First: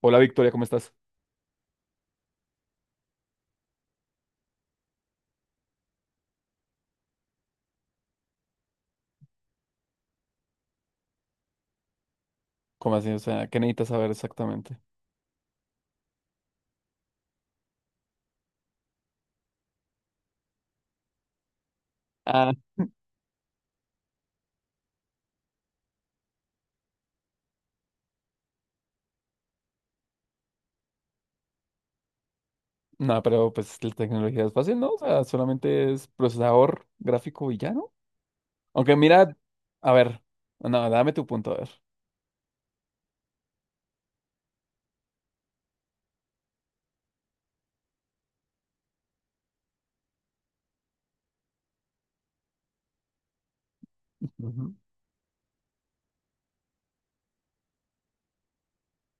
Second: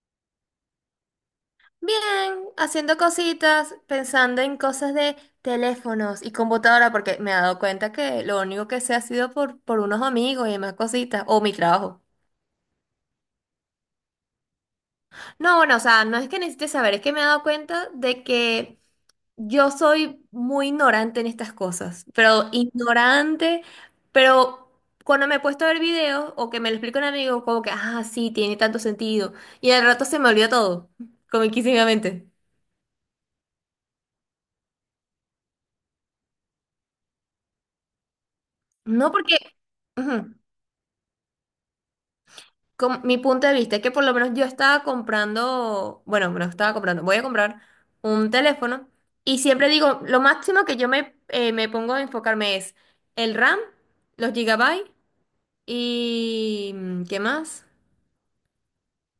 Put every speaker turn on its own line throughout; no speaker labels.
Hola Victoria, ¿cómo estás?
Bien, haciendo cositas, pensando en cosas de teléfonos y computadora, porque me he dado cuenta que lo único que sé ha sido por unos amigos y demás cositas, o mi trabajo.
¿Cómo así? O sea, ¿qué necesitas saber exactamente?
No, bueno, o sea, no es que necesite saber, es que me he dado cuenta de que yo soy muy ignorante en estas cosas, pero
Ah,
ignorante, pero cuando me he puesto a ver videos o que me lo explica un amigo, como que, ah, sí, tiene tanto sentido, y al rato se me olvida todo, comiquísimamente.
No, pero pues la tecnología es fácil, ¿no? O sea, solamente es procesador gráfico y ya, ¿no? Aunque
No porque.
mira, a ver,
Ujú.
no, dame tu punto, a ver.
Mi punto de vista es que por lo menos yo estaba comprando, bueno, no estaba comprando, voy a comprar un teléfono y siempre digo, lo máximo que yo me pongo a enfocarme es el RAM, los
Ujú.
gigabytes y ¿qué más?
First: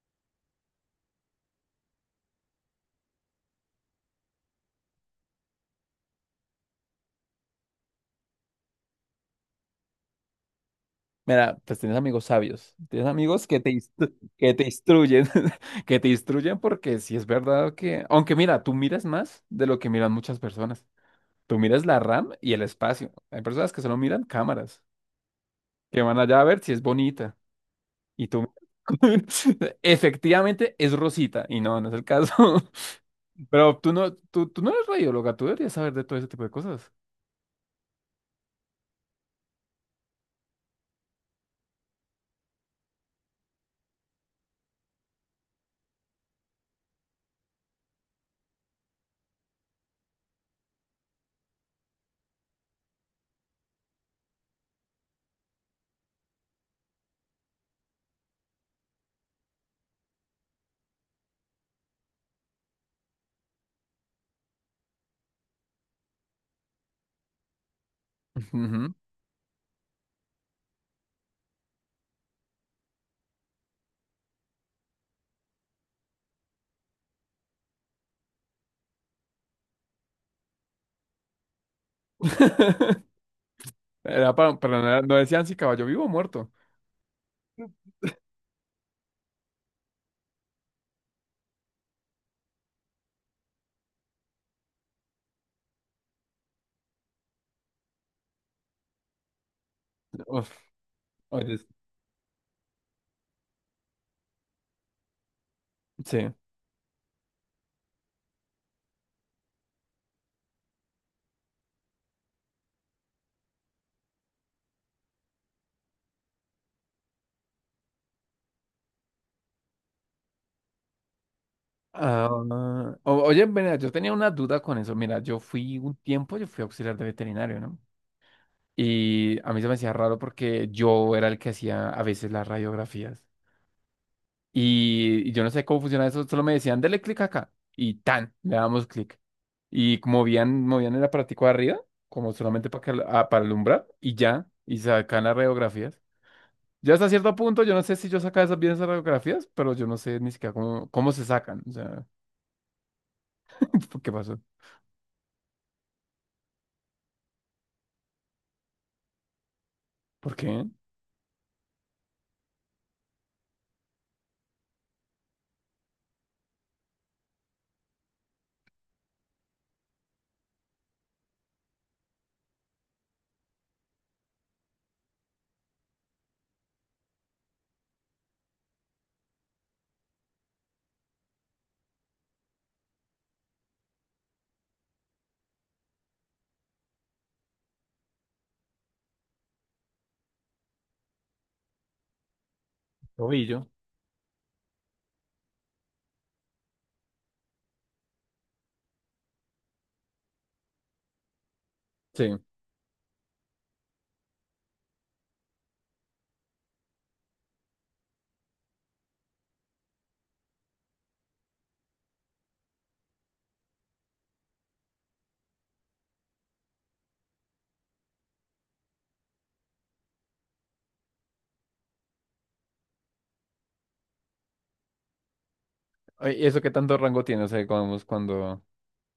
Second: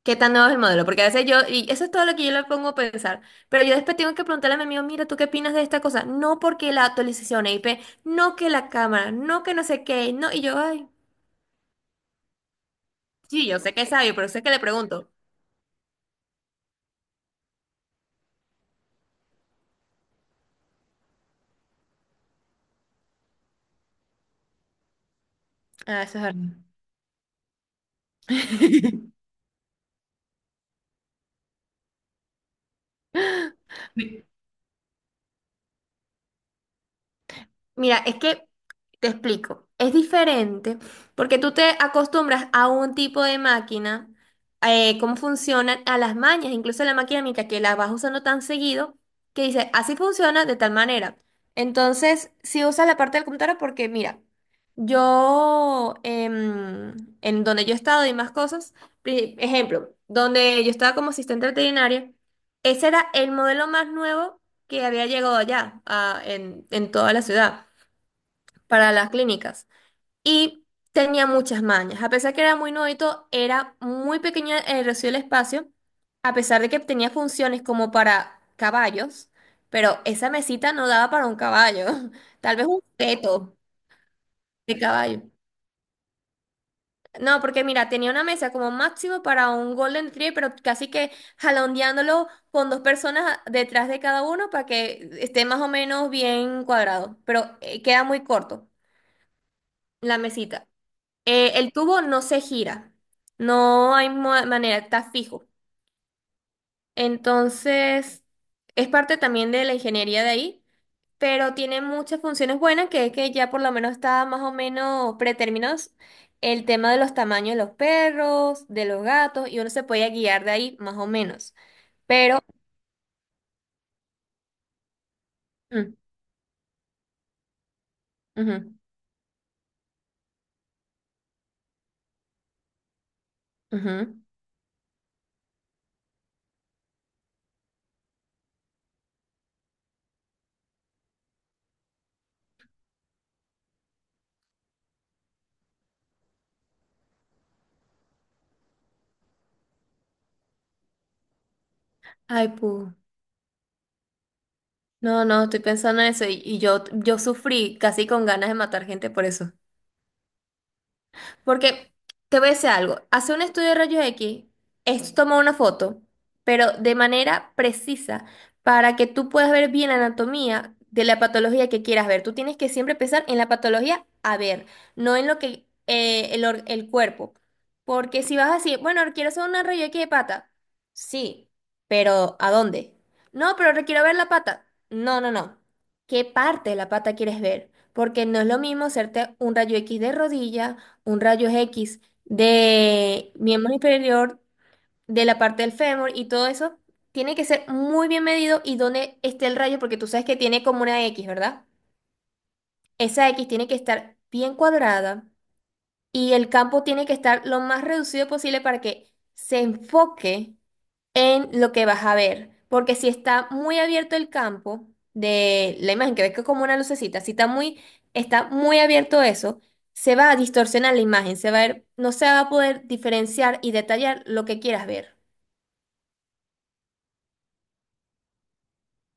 ¿Qué tan nuevo es el modelo? Porque a veces yo, y eso es todo lo que yo le pongo a pensar, pero yo después tengo que preguntarle a mi amigo, mira, ¿tú qué opinas de esta cosa? No, porque la actualización IP, no que la cámara, no que no sé qué, no, y yo, ay,
Mira, pues tienes amigos sabios, tienes amigos
sí, yo sé que es sabio, pero sé que
que
le
te
pregunto.
instruyen. Que te instruyen, porque si es verdad que, aunque mira, tú miras más de lo que miran muchas personas. Tú miras la RAM y el espacio. Hay personas que solo miran cámaras, que
Ah,
van
eso es
allá
verdad.
a ver si es bonita. Y tú, efectivamente es Rosita, y no, no es el caso. Pero tú no,
Me,
tú no eres radióloga, tú deberías saber de todo ese tipo de cosas.
Mira, es que te explico, es diferente porque tú te acostumbras a un tipo de máquina, cómo funcionan, a las mañas, incluso la maquinita que la vas usando tan seguido, que dice, así funciona de tal manera. Entonces, si usas la parte del computador porque mira, yo, en donde yo he estado y más cosas, ejemplo, donde yo estaba como asistente veterinaria, ese era el modelo más nuevo que había llegado allá, en toda la ciudad para
Ujú.
las clínicas. Y tenía muchas mañas. A pesar que era muy nuevito, era muy pequeño el reducido el espacio, a pesar de que tenía funciones como para caballos, pero esa mesita no daba para un caballo, tal vez un feto
Era
de
no
caballo.
decían si caballo vivo o muerto.
No, porque mira, tenía una mesa como máximo para un Golden Retriever, pero casi que jalondeándolo con dos personas detrás de cada uno para que esté más o menos bien cuadrado, pero queda muy corto la
Uf,
mesita. Eh,
oye,
el tubo no se gira, no hay manera, está fijo.
sí.
Entonces, es parte también de la ingeniería de ahí, pero tiene muchas funciones buenas, que es que ya por lo menos está más o menos predeterminado el tema de los tamaños de los perros, de los gatos, y uno se puede guiar de ahí más o menos.
Ah,
Pero,
Oye, mira, yo tenía una duda con eso. Mira, yo fui
mm,
un tiempo, yo fui auxiliar de veterinario, ¿no?
ujú,
Y a mí se me hacía raro porque yo era el que hacía a veces las radiografías.
ujú.
Y yo no sé cómo funciona eso, solo me decían, dale clic acá. Y tan, le damos clic. Y movían el aparatico de arriba, como solamente para, que, al- ah, para alumbrar, y ya, y sacan las radiografías. Ya hasta cierto punto, yo no sé si yo sacaba esas bien esas radiografías, pero yo no sé ni siquiera cómo se sacan. O sea,
Ay, pu.
¿por ¿qué pasó?
No, no, estoy pensando en eso y yo sufrí casi con ganas de matar gente por eso.
¿Por qué?
Porque te voy a decir algo, hacer un estudio de rayos X es tomar una foto, pero de manera precisa, para que tú puedas ver bien la anatomía de la patología que quieras ver. Tú tienes que siempre pensar en la patología a ver, no en lo que el cuerpo. Porque si vas a decir, bueno, quiero hacer una rayos X de pata, sí, pero ¿a dónde? No, pero quiero ver la pata. No, no, no. ¿Qué parte de la pata quieres ver? Porque no es lo mismo hacerte un rayo X de rodilla, un rayo X de
Tobillo.
miembro inferior de la parte del fémur, y todo eso tiene que ser muy bien medido y dónde esté el rayo, porque tú sabes que tiene como una X, ¿verdad?
Sí.
Esa X tiene que estar bien cuadrada y el campo tiene que estar lo más reducido posible para que se enfoque en lo que vas a ver. Porque si está muy abierto el campo de la imagen, que ves que es como una lucecita, si está muy, está muy abierto eso, se va a distorsionar la imagen, se va a ver, no se va a poder diferenciar y detallar lo que quieras ver.
Oye, ¿y eso qué tanto rango tiene? O sea,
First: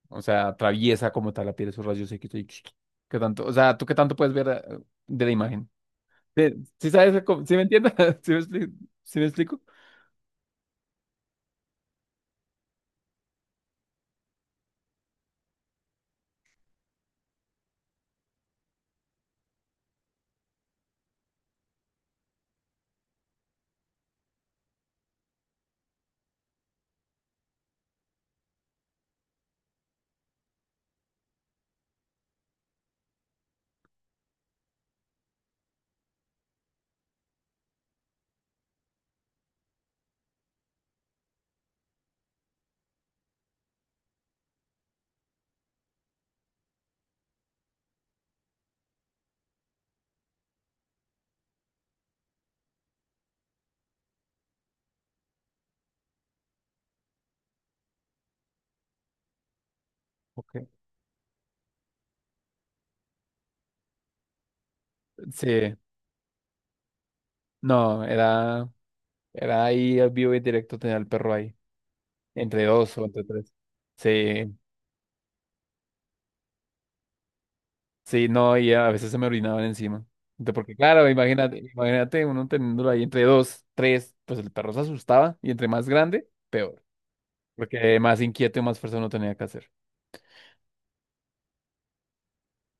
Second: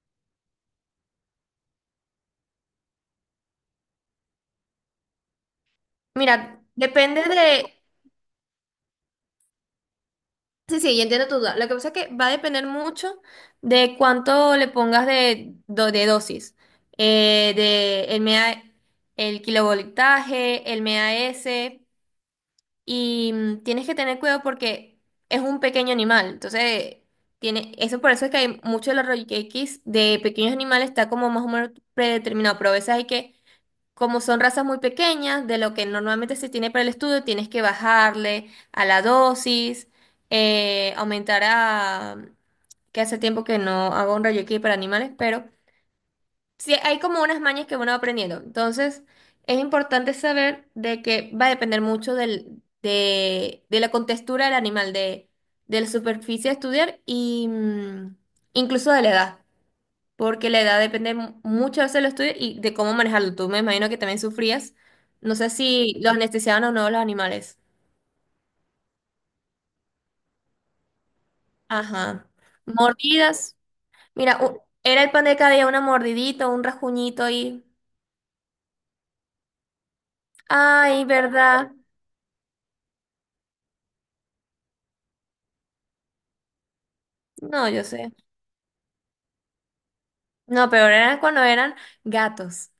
o sea, atraviesa como tal la piel esos rayos X. ¿Qué tanto? O sea, ¿tú qué tanto puedes ver de la imagen? Sí,
Mira,
sí sabes,
depende
¿sí me
de.
entiendes? ¿Sí me explico? ¿Sí me explico?
Sí, sí, yo entiendo tu duda. Lo que pasa es que va a depender mucho de cuánto le pongas de, de dosis, eh, de el, mea- el kilovoltaje, el MAS. Y tienes que tener cuidado porque es un pequeño animal. Entonces, tiene, eso por eso es que hay mucho de los royqueques de pequeños animales está como más o menos predeterminado. Pero a veces hay que, como son razas muy pequeñas, de lo que normalmente se tiene para el estudio, tienes que bajarle a la dosis, aumentar a. Que hace tiempo que no hago un royqueque para animales, pero sí, hay como unas mañas que uno va aprendiendo. Entonces, es importante saber de que va a depender mucho de la contextura del animal, de la superficie a estudiar y incluso de la edad, porque
Ok.
la edad depende muchas veces de lo estudio y de cómo manejarlo. Tú, me imagino que también sufrías. No sé
Sí,
si los anestesiaban o no los animales.
no, era, era ahí al vivo y en directo tener al perro ahí,
Ajá.
entre dos o entre tres.
Mordidas. Mira,
Sí,
era el pan de cada día una mordidita, un rasguñito y.
sí, no, y a veces se me orinaban encima. Entonces, porque
Ay,
claro,
¿verdad?
imagínate uno teniéndolo ahí entre dos, tres, pues el perro se asustaba y entre más grande, peor,
No, yo
porque
sé.
más inquieto y más fuerza uno tenía que hacer.
No, pero era cuando eran gatos.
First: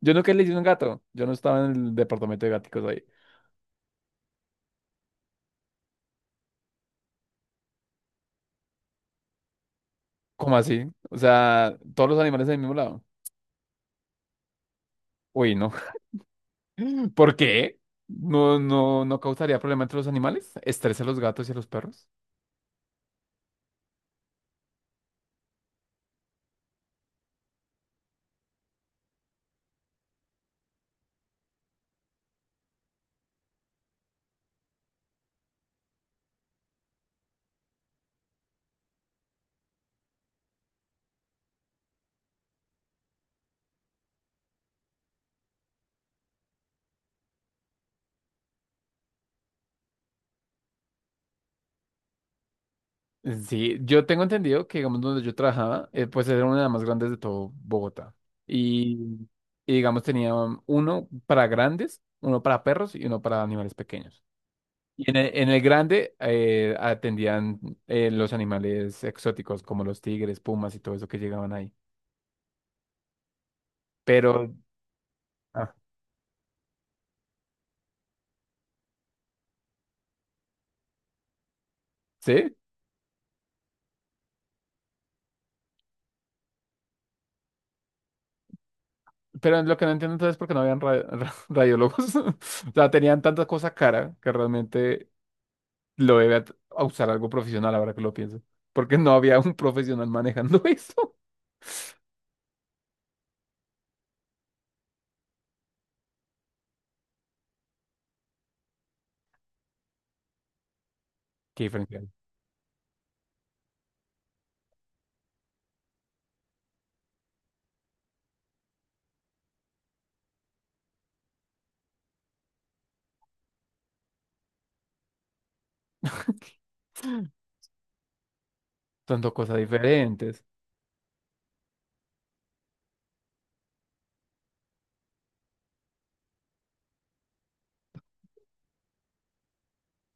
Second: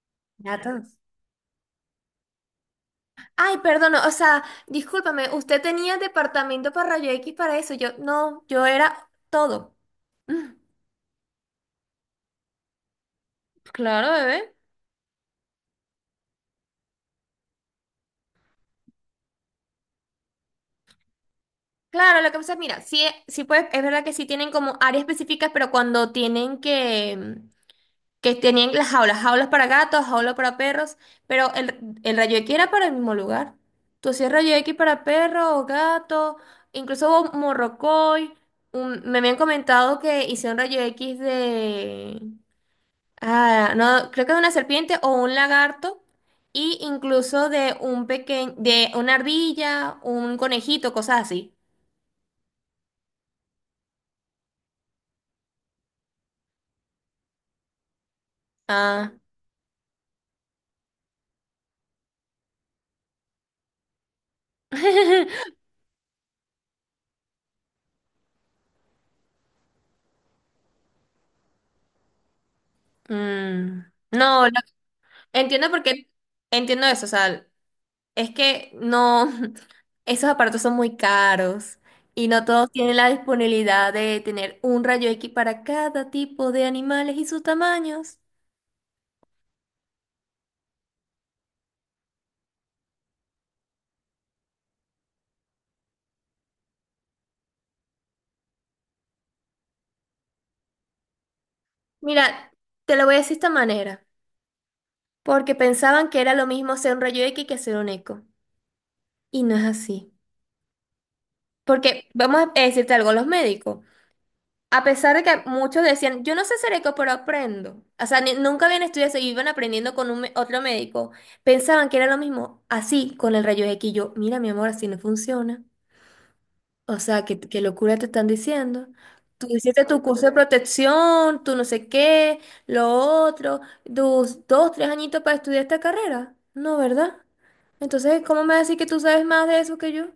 Yo nunca le hice un
Gatos.
gato, yo no estaba en el departamento de gaticos ahí.
Ay, perdón, o sea, discúlpame, usted tenía departamento para rayo X para eso. Yo, no, yo era todo. Mm,
¿Cómo así? O sea, todos los animales del mismo lado.
claro, bebé.
Uy, no. ¿Por qué? ¿No, no, no causaría problema entre los animales? ¿Estresa a los gatos y a los perros?
Claro, lo que pasa, es mira, sí, sí pues, es verdad que sí tienen como áreas específicas, pero cuando tienen que, tenían las jaulas, jaulas para gatos, jaulas para perros, pero el rayo X era para el mismo lugar. Tú hacías rayo X para perro o gato, incluso hubo morrocoy. Me habían comentado que hicieron rayo X de. Ah, no, creo que de una serpiente o un lagarto, y incluso de un pequeño, de una ardilla, un conejito, cosas así.
Sí, yo tengo entendido que, digamos, donde yo trabajaba, pues era una de las más grandes de todo Bogotá.
Ah.
Y, y digamos, tenía uno para grandes, uno para perros y uno para animales pequeños. Y en el grande atendían los animales exóticos como los tigres, pumas y todo eso que llegaban ahí.
Mm, no,
Pero,
entiendo
ah,
por qué, entiendo eso, o sea, es que no, esos aparatos son muy caros y no
¿Sí?
todos tienen la disponibilidad de tener un rayo X para cada tipo de animales y sus tamaños.
Pero lo que no entiendo entonces es por qué no habían radiólogos. O sea, tenían tanta cosa cara que realmente lo debe at- a usar algo profesional, ahora que lo pienso. Porque no había un profesional manejando eso.
Mira, te lo voy a decir de esta manera, porque pensaban que era lo mismo hacer un rayo X que hacer un eco. Y no es así.
Qué diferencia.
Porque vamos a decirte algo, los médicos. A pesar de que muchos decían, yo no sé Sereco, pero aprendo. O sea, nunca habían estudiado eso y iban aprendiendo con otro médico. Pensaban que era lo mismo, así, con el rayo X. Y yo, mira, mi amor, así no funciona. O sea, qué locura te están diciendo.
Son
Tú
cosas
hiciste tu curso de
diferentes.
protección, tú no sé qué, lo otro, tus dos, tres añitos para estudiar esta carrera. No, ¿verdad? Entonces, ¿cómo me vas a decir que tú sabes más de eso que yo?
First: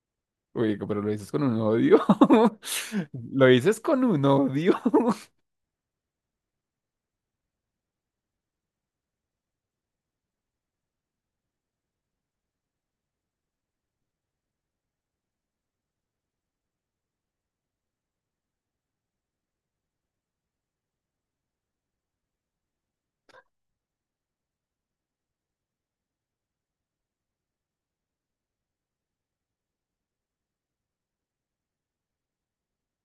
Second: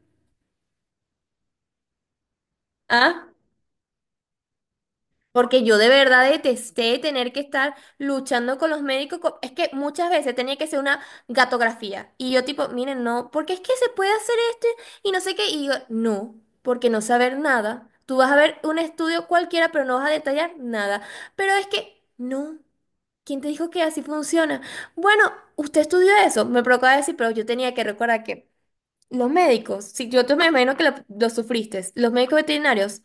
Uy, pero lo dices con un odio.
¿Ah?
Lo dices con un odio.
Porque yo de verdad detesté tener que estar luchando con los médicos. Es que muchas veces tenía que ser una gatografía. Y yo tipo, miren, no, porque es que se puede hacer esto y no sé qué. Y yo, no, porque no saber nada. Tú vas a ver un estudio cualquiera, pero no vas a detallar nada. Pero es que, no. ¿Quién te dijo que así funciona? Bueno, usted estudió eso. Me provocaba decir, pero yo tenía que recordar que los médicos, si yo te, me imagino que lo sufriste, los médicos veterinarios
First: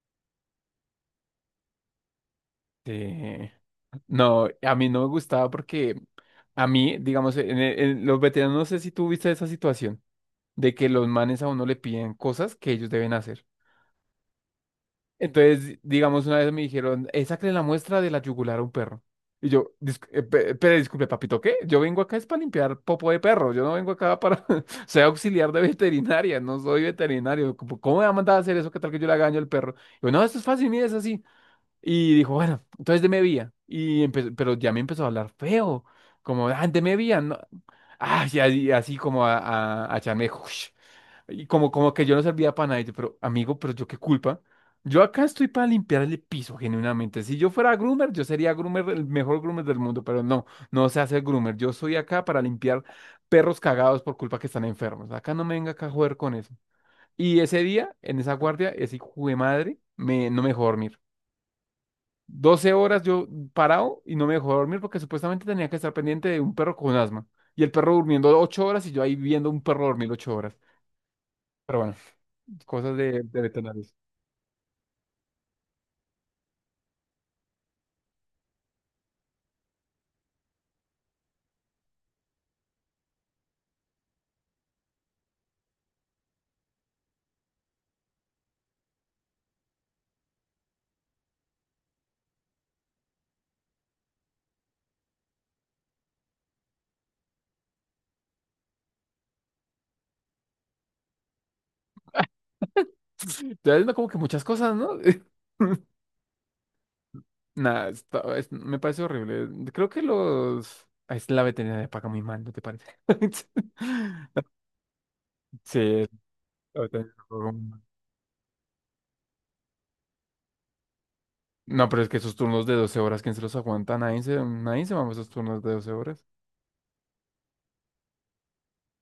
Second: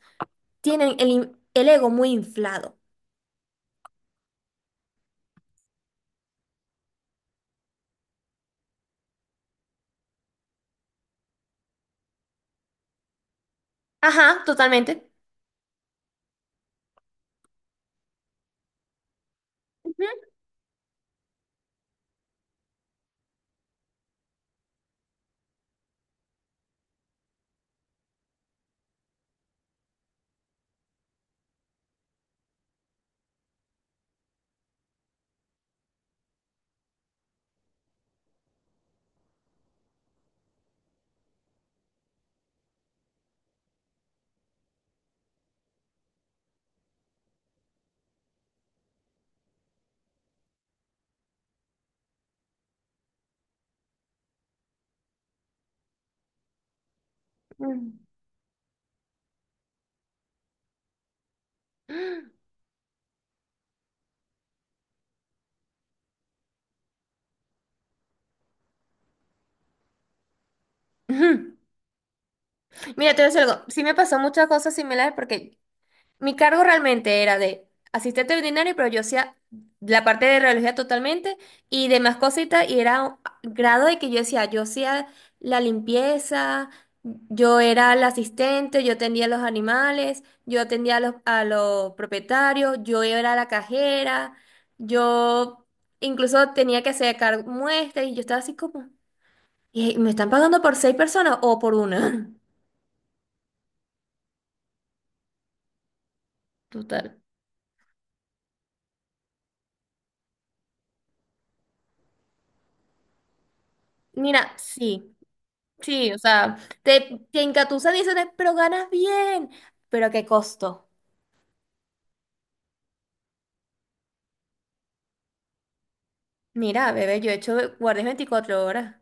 tienen el ego muy inflado.
Sí. No, a mí no me gustaba porque a mí, digamos, en los veteranos, no sé si tú viste esa situación de que los manes a uno le piden cosas que ellos deben hacer.
Ajá, totalmente.
Entonces, digamos, una vez me dijeron, sácale la muestra de la yugular a un perro". Y yo, pero disculpe, papito, ¿qué? Yo vengo acá es para limpiar popo de perro. Yo no vengo acá para... Soy auxiliar de veterinaria, no soy veterinario. ¿Cómo cómo me va a mandar a hacer eso? ¿Qué tal que yo le haga daño al perro?". Y yo, no, esto es fácil, mire, es así. Y dijo, bueno, entonces deme vía. Y empezó, pero ya me empezó a hablar feo. Como, ah, deme vía. No. Ah, y así, así como a echarme... Y como, como que yo no servía para nada. Y yo, pero amigo, pero yo qué culpa. Yo acá estoy para limpiar el piso, genuinamente. Si yo fuera groomer, yo sería groomer, el mejor groomer del mundo, pero no, no sé hacer groomer. Yo soy acá para limpiar perros cagados por culpa que están enfermos. Acá no me venga acá a joder con eso. Y ese
Ujú.
día, en esa guardia, ese hijo de madre no me dejó dormir. 12 horas yo parado y no me dejó dormir porque supuestamente tenía que estar pendiente de un perro con asma. Y el perro durmiendo 8 horas y yo ahí viendo un perro dormir 8 horas.
Ujú.
Pero bueno. Cosas
Mira, te voy a
de
decir algo. Sí
veterinarios.
me pasó muchas cosas similares porque mi cargo realmente era de asistente veterinario, pero yo hacía la parte de radiología totalmente y demás cositas y era un grado de que yo decía, yo hacía la limpieza, yo era la asistente, yo atendía a los animales, yo atendía a los propietarios, yo era la cajera, yo incluso tenía que hacer cargo muestras y yo estaba así como. Y me están pagando por seis personas o por una.
Ya es como que muchas cosas, ¿no?
Total.
Nada, está- es- me parece horrible. Creo que los... ah, es la veterinaria paga muy mal, ¿no te parece?
Mira, sí,
Sí,
sí, o sea,
la veterinaria
te
paga muy mal.
engatusan y dicen, pero ganas bien. ¿Pero a qué costo?
No, pero es que esos turnos de 12 horas, ¿quién se los aguanta? Nadie se mama esos turnos de 12 horas.
Mira, bebé, yo he hecho guardias 24 horas.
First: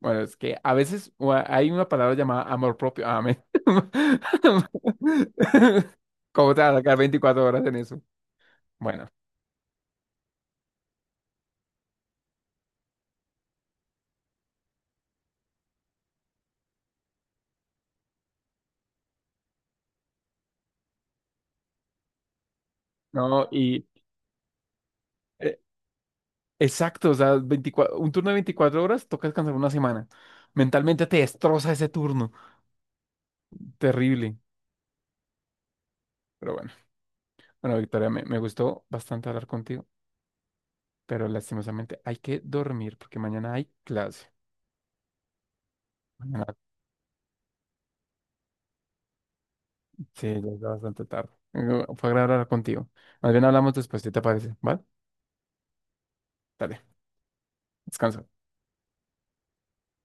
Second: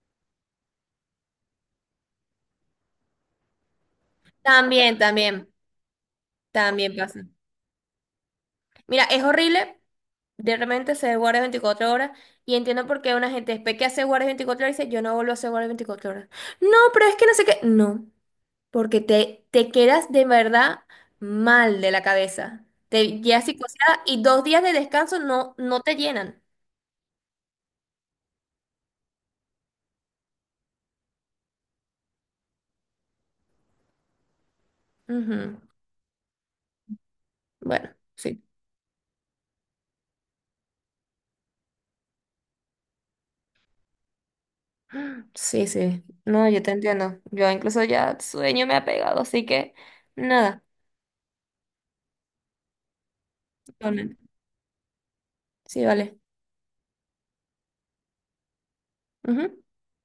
Bueno, es que a veces hay una palabra llamada amor propio. Amén.
También, también,
¿Cómo te vas a
también
sacar
pasa.
24 horas en eso?
Mira,
Bueno,
es horrible de repente hacer guardias 24 horas y entiendo por qué una gente después que hace guardias 24 horas dice, yo no vuelvo a hacer guardias 24 horas. No, pero es que no sé qué. No. Porque te quedas de verdad mal de la cabeza. Te quedas
no, y...
psicoseada y 2 días de descanso no, no te llenan.
exacto, o sea, 24 un turno de 24 horas toca descansar una semana. Mentalmente te destroza ese turno. Terrible.
Ujú.
Pero bueno, bueno,
Bueno,
Victoria, me
sí.
gustó bastante hablar contigo, pero lastimosamente hay que dormir porque mañana hay clase.
Sí, sí. No,
Mañana,
yo te entiendo. Yo incluso ya sueño me ha pegado, así que
sí, ya es
nada.
bastante tarde. Fue agradable hablar contigo. Más bien hablamos después, ¿si
Totalmente.
te parece? ¿Vale?
Sí, vale.
Dale, descansa.
Ujú.